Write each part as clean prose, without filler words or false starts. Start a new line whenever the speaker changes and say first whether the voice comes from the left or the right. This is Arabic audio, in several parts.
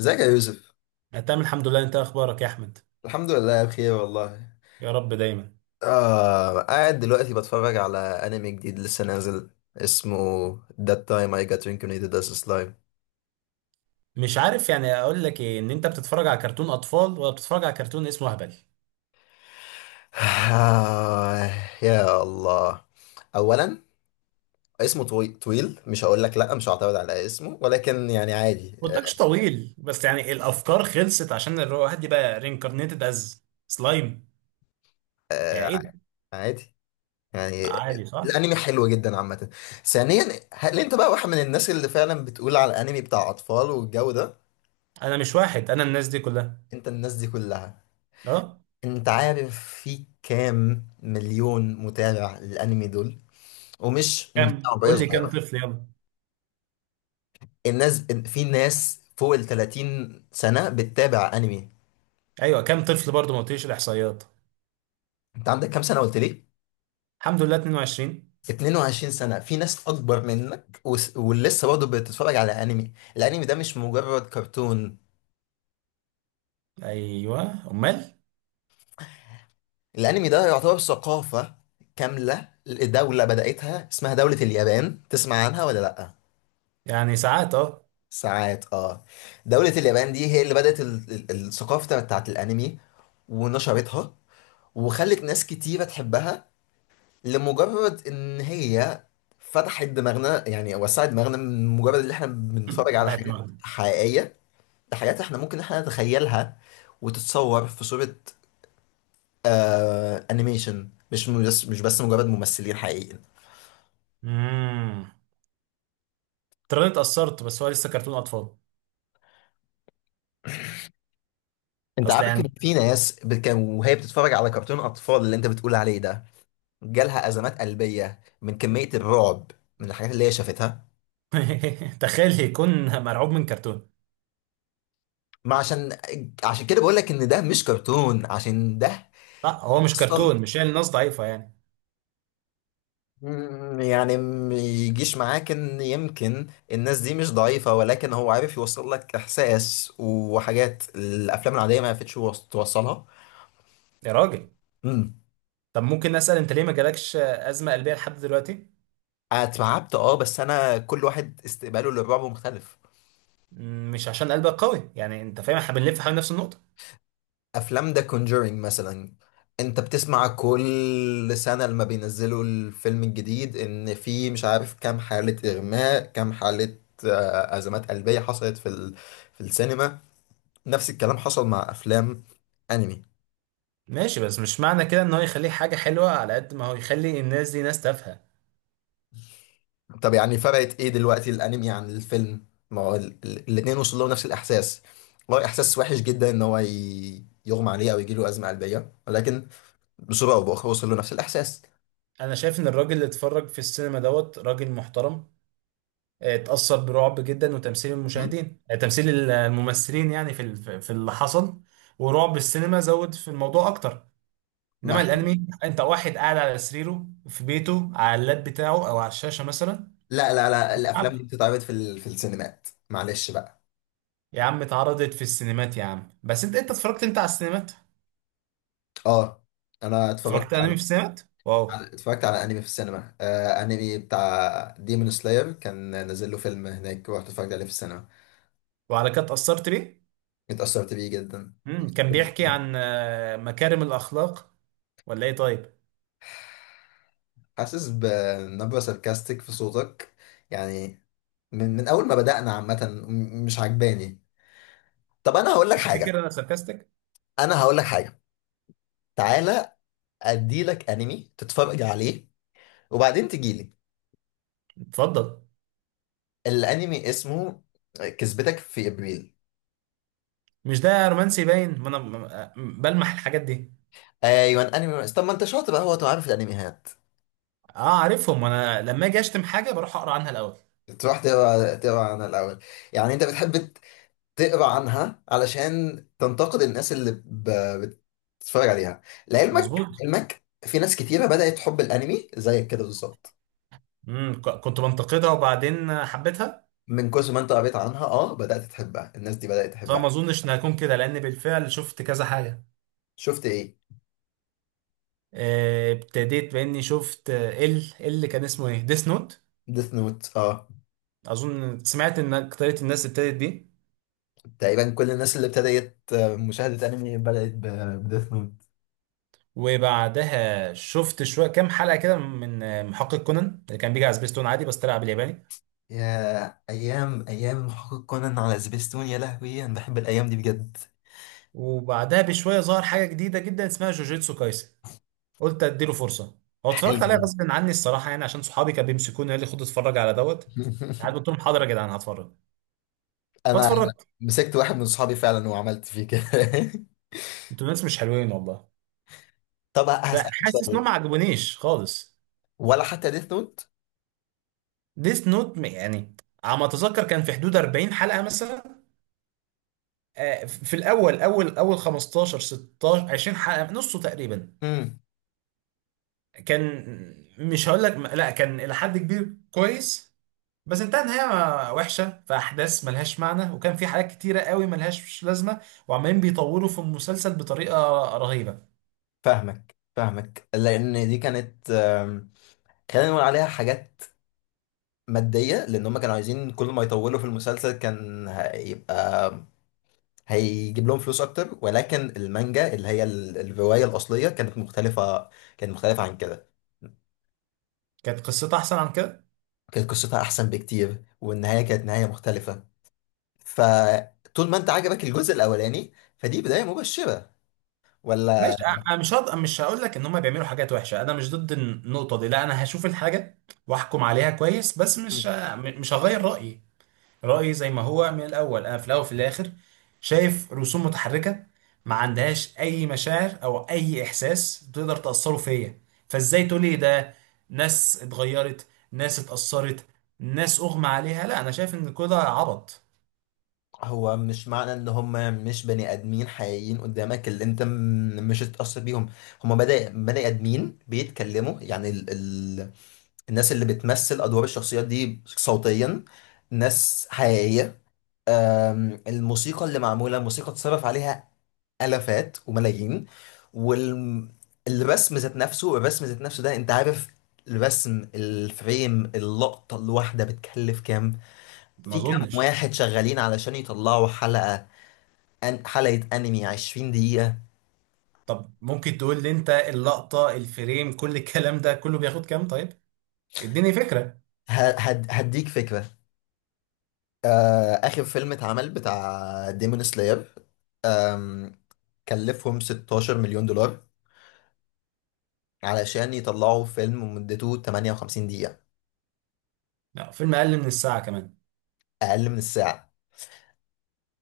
left: ازيك يا يوسف؟
right: أنا تمام الحمد لله، انت اخبارك يا احمد؟
left: الحمد لله بخير والله.
right: يا رب دايما.
left: آه، قاعد دلوقتي بتفرج على انمي جديد لسه نازل اسمه That time I got reincarnated as a slime.
right: مش عارف يعني اقول لك ايه، ان انت بتتفرج على كرتون اطفال ولا بتتفرج على كرتون اسمه هبل.
left: آه، يا الله. اولا، اسمه طويل، مش هقول لك لا، مش هعترض على اسمه، ولكن يعني عادي.
right: ما قلتلكش طويل، بس يعني الافكار خلصت عشان الواحد يبقى رينكارنيتد از سلايم. يعني
left: آه،
right: ايه ده؟
left: عادي يعني.
right: عادي، صح؟
left: الانمي حلو جدا عامة. ثانيا، هل انت بقى واحد من الناس اللي فعلا بتقول على الانمي بتاع اطفال والجو ده؟
right: انا مش واحد، انا الناس دي كلها.
left: انت الناس دي كلها.
right: اه.
left: انت عارف في كام مليون متابع للانمي دول؟ ومش بتاع
right: كم؟
left: عمرية
right: قول لي كم
left: صغيرة.
right: طفل، يلا.
left: الناس، في ناس فوق ال 30 سنة بتتابع انمي.
right: ايوه، كم طفل برضه، ما قلتليش الاحصائيات.
left: انت عندك كام سنة قلت لي؟
right: الحمد لله 22.
left: 22 سنة، في ناس اكبر منك ولسه برضه بتتفرج على انمي. الانمي ده مش مجرد كرتون.
right: ايوه امال.
left: الانمي ده يعتبر ثقافة كاملة. دولة بدأتها اسمها دولة اليابان، تسمع عنها ولا لأ؟
right: يعني ساعات، اه.
left: ساعات اه. دولة اليابان دي هي اللي بدأت الثقافة بتاعت الأنمي، ونشرتها، وخلت ناس كتيرة تحبها لمجرد إن هي فتحت دماغنا، يعني وسعت دماغنا من مجرد إن إحنا بنتفرج على
right: فتحت
left: حاجات
right: دماغنا.
left: حقيقية لحاجات إحنا ممكن إحنا نتخيلها وتتصور في صورة، آه، أنيميشن، مش بس مجرد ممثلين حقيقيين.
right: امم ترى اتأثرت، بس هو لسه كرتون اطفال.
left: أنت
right: اصل
left: عارف
right: يعني.
left: إن في ناس كان وهي بتتفرج على كرتون أطفال اللي أنت بتقول عليه ده جالها أزمات قلبية من كمية الرعب، من الحاجات اللي هي شافتها.
right: تخيل يكون مرعوب من كرتون.
left: ما عشان عشان كده بقول لك ان ده مش كرتون، عشان ده
right: لا، هو مش
left: اصلا.
right: كرتون، مش يعني الناس ضعيفة يعني.
left: يعني ما يجيش معاك ان يمكن الناس دي مش ضعيفة، ولكن هو عارف يوصل لك احساس، وحاجات الافلام العادية ما عرفتش توصلها.
right: يا راجل.
left: امم
right: طب ممكن اسأل، انت ليه ما جالكش ازمة قلبية لحد دلوقتي؟
left: اتعبت، اه، بس انا كل واحد استقباله للرعب مختلف.
right: مش عشان قلبك قوي يعني، انت فاهم، احنا بنلف حوالين نفس النقطة.
left: افلام ذا كونجورينج مثلا، انت بتسمع كل سنة لما بينزلوا الفيلم الجديد ان في مش عارف كام حالة اغماء، كام حالة، ازمات قلبية حصلت في في السينما. نفس الكلام حصل مع افلام انمي.
right: ماشي، بس مش معنى كده ان هو يخليه حاجة حلوة على قد ما هو يخلي الناس دي ناس تافهة.
left: طب يعني فرقت ايه دلوقتي الانمي عن الفيلم؟ ما هو الاتنين وصلوا نفس الاحساس. والله احساس وحش جدا ان هو يغمى عليه او يجيله ازمة قلبية، ولكن بصورة او باخرى وصل له نفس الاحساس.
right: انا شايف ان الراجل اللي اتفرج في السينما دوت راجل محترم. اتأثر برعب جدا وتمثيل
left: مم.
right: المشاهدين، تمثيل الممثلين يعني في اللي حصل. ورعب السينما زود في الموضوع اكتر.
left: ما
right: انما الانمي، انت واحد قاعد على سريره في بيته على اللاب بتاعه او على الشاشه مثلا
left: لا لا لا،
right: بيلعب.
left: الافلام دي بتتعرض في في السينمات، معلش بقى.
right: يا عم اتعرضت في السينمات يا عم، بس انت اتفرجت انت على السينمات.
left: اه، انا اتفرجت
right: اتفرجت انمي في السينمات؟ واو.
left: على انمي في السينما، آه، انمي بتاع ديمون سلاير، كان نازل له فيلم هناك ورحت اتفرجت عليه في السينما.
right: وعلى كده اتأثرت ليه؟
left: اتأثرت بيه جدا.
right: كان بيحكي عن مكارم الاخلاق ولا ايه؟ طيب.
left: حاسس بنبرة ساركاستيك في صوتك يعني، من اول ما بدأنا عامة، مش عجباني. طب انا هقول لك
right: تفتكر
left: حاجة،
right: انا ساركاستك؟
left: انا هقول لك حاجة، تعالى، اديلك انمي تتفرج عليه وبعدين تجيلي.
right: اتفضل.
left: الانمي اسمه كذبتك في ابريل.
right: مش ده رومانسي باين، ما انا بلمح الحاجات دي.
left: ايوه انمي. طب ما انت شاطر بقى، هو تبقى عارف الانميات،
right: اه عارفهم، انا لما اجي اشتم حاجه بروح اقرا عنها الاول.
left: تروح تقرا عنها الاول. يعني انت بتحب تقرا عنها علشان تنتقد الناس اللي بتتفرج عليها. لعلمك
right: مظبوط.
left: علمك في ناس كتيره بدات تحب الانمي زيك كده بالظبط،
right: كنت بنتقدها وبعدين حبيتها.
left: من كثر ما انت قريت عنها بدات تحبها، الناس دي بدات تحبها.
right: فما اظنش ان هكون كده، لان بالفعل شفت كذا حاجه.
left: شفت ايه؟
right: ابتديت باني شفت، اللي كان اسمه ايه، ديس نوت.
left: ديث نوت، اه.
right: اظن سمعت ان اكتريت الناس ابتدت بيه.
left: تقريبا كل الناس اللي ابتدت مشاهده انمي بدات بديث نوت.
right: وبعدها شفت شويه كام حلقه كده من محقق كونان اللي كان بيجي على سبيستون عادي، بس طلع بالياباني.
left: يا أيام، أيام محقق كونان على سبيستون، يا لهوي، أنا بحب الأيام دي بجد.
right: وبعدها بشويه ظهر حاجه جديده جدا اسمها جوجيتسو كايسن. قلت اديله فرصه. هو اتفرجت عليها
left: حلو.
right: غصب عني الصراحه، يعني عشان صحابي كانوا بيمسكوني، قال لي خد اتفرج على دوت. قعدت قلت لهم حاضر يا جدعان هتفرج.
left: أنا
right: فاتفرجت.
left: مسكت واحد من صحابي فعلا وعملت فيه كده.
right: انتوا ناس مش حلوين والله.
left: طب هسألك
right: فحاسس انه
left: سؤال،
right: ما عجبونيش خالص.
left: ولا حتى ديث نوت؟
right: ديس نوت يعني. على ما اتذكر كان في حدود 40 حلقه مثلا. في الاول اول اول 15 16 20 حلقه، نصه تقريبا
left: امم.
right: كان، مش هقول لك لا، كان الى حد كبير كويس. بس انتهى نهايه وحشه، في احداث ملهاش معنى، وكان في حاجات كتيره قوي ملهاش لازمه. وعمالين بيطوروا في المسلسل بطريقه رهيبه.
left: فاهمك فاهمك، لأن دي كانت، خلينا نقول عليها حاجات مادية، لأن هم كانوا عايزين كل ما يطولوا في المسلسل كان هيبقى هيجيب لهم فلوس أكتر، ولكن المانجا اللي هي الرواية الأصلية كانت مختلفة. كانت مختلفة عن كده.
right: كانت قصته احسن عن كده.
left: كانت قصتها احسن بكتير، والنهايه كانت نهايه مختلفه. فطول ما انت عجبك الجزء الاولاني، فدي بدايه مبشره،
right: ماشي.
left: ولا؟
right: انا مش هقول لك ان هم بيعملوا حاجات وحشه، انا مش ضد النقطه دي، لا انا هشوف الحاجه واحكم عليها كويس، بس مش
left: مم.
right: ه- م- مش هغير رايي. رايي زي ما هو من الاول، انا في الاول وفي الاخر شايف رسوم متحركه ما عندهاش اي مشاعر او اي احساس تقدر تاثره فيا. فازاي تقول لي ده؟ ناس اتغيرت، ناس اتاثرت، ناس اغمى عليها؟ لا، انا شايف ان كل ده عبط.
left: هو مش معنى ان هم مش بني ادمين حقيقيين قدامك اللي انت مش هتتاثر بيهم. هم بني ادمين بيتكلموا يعني، ال الناس اللي بتمثل ادوار الشخصيات دي صوتيا ناس حقيقيه. الموسيقى اللي معموله، موسيقى اتصرف عليها آلافات وملايين. والرسم ذات نفسه، الرسم ذات نفسه ده انت عارف، الرسم، الفريم، اللقطة الواحدة بتكلف كام؟
right: ما
left: في كام
right: اظنش.
left: واحد شغالين علشان يطلعوا حلقة؟ أن حلقة أنمي 20 دقيقة.
right: طب ممكن تقول لي انت اللقطه الفريم كل الكلام ده كله بياخد كام طيب؟ اديني فكرة.
left: ه- هد هديك فكرة. آخر فيلم اتعمل بتاع ديمون سلاير آم، كلفهم 16 مليون دولار، علشان يطلعوا فيلم مدته 58 دقيقة.
right: لا فيلم اقل من الساعة كمان؟
left: أقل من الساعة،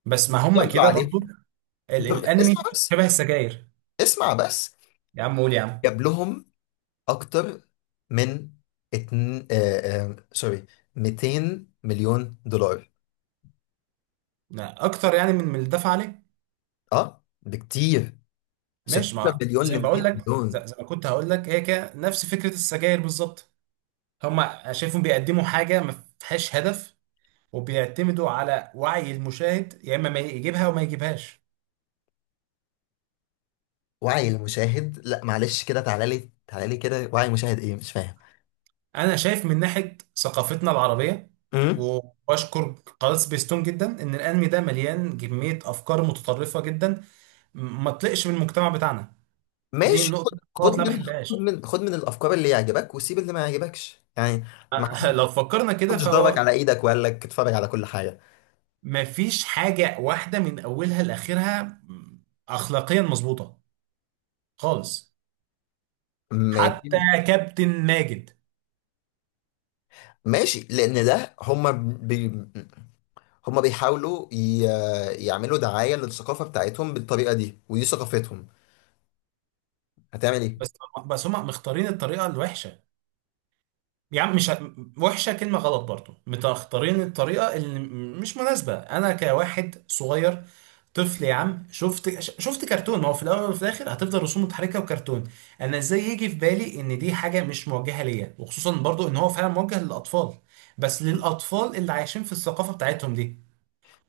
right: بس ما هم
left: ضربوا
right: كده
left: عليه
right: برضو.
left: ضرب.
right: الانمي
left: اسمع بس،
right: شبه السجاير.
left: اسمع بس،
right: يا عم قول يا عم.
left: جاب لهم اكتر من اتن... آه آه سوري 200 مليون دولار.
right: لا اكتر، يعني من اللي دفع عليه.
left: اه، بكتير.
right: ماشي،
left: 16
right: ما
left: مليون
right: زي
left: ل
right: ما بقول
left: 200
right: لك،
left: مليون.
right: زي ما كنت هقول لك، هي كده نفس فكرة السجاير بالظبط. هم شايفهم بيقدموا حاجة ما فيهاش هدف، وبيعتمدوا على وعي المشاهد، يا اما ما يجيبها وما يجيبهاش.
left: وعي المشاهد؟ لا معلش كده، تعالى لي تعالى لي كده، وعي المشاهد ايه مش فاهم.
right: انا شايف من ناحية ثقافتنا العربية،
left: امم.
right: وبشكر قناة سبيستون جدا، ان الانمي ده مليان كمية افكار متطرفة جدا ما تطلقش من المجتمع بتاعنا. دي
left: ماشي،
right: النقطة، النقط اللي أنا ما بحبهاش.
left: خد من الافكار اللي يعجبك وسيب اللي ما يعجبكش، يعني ما
right: لو فكرنا كده
left: حدش ضربك
right: فهو
left: على ايدك وقال لك اتفرج على كل حاجه.
right: ما فيش حاجة واحدة من أولها لآخرها أخلاقيا مظبوطة خالص.
left: ماشي.
right: حتى كابتن ماجد.
left: ماشي لان ده هم، هما بيحاولوا يعملوا دعاية للثقافة بتاعتهم بالطريقة دي ودي ثقافتهم، هتعمل ايه؟
right: بس بس هم مختارين الطريقة الوحشة، يعني مش وحشة كلمة غلط، برضو مختارين الطريقة اللي مش مناسبة. أنا كواحد صغير طفل يا عم شفت شفت كرتون، ما هو في الاول وفي الاخر هتفضل رسوم متحركه وكرتون. انا ازاي يجي في بالي ان دي حاجه مش موجهه ليا، وخصوصا برضو ان هو فعلا موجه للاطفال، بس للاطفال اللي عايشين في الثقافه بتاعتهم دي،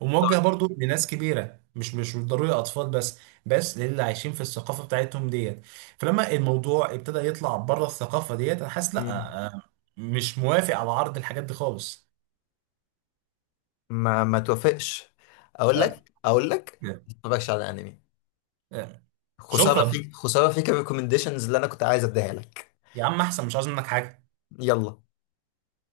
right: وموجه برضو لناس كبيره، مش ضروري اطفال بس، بس للي عايشين في الثقافه بتاعتهم ديت. فلما الموضوع ابتدى يطلع بره الثقافه ديت انا حاسس، لا
left: مم.
right: مش موافق على عرض الحاجات دي خالص.
left: ما توافقش، اقول
right: آه،
left: لك اقول لك،
right: آه.
left: ما تتفرجش على انمي.
right: آه.
left: خسارة
right: شكرا.
left: فيك، خسارة فيك، الريكومنديشنز اللي انا كنت عايز اديها لك.
right: يا عم احسن، مش عاوز منك حاجه.
left: يلا.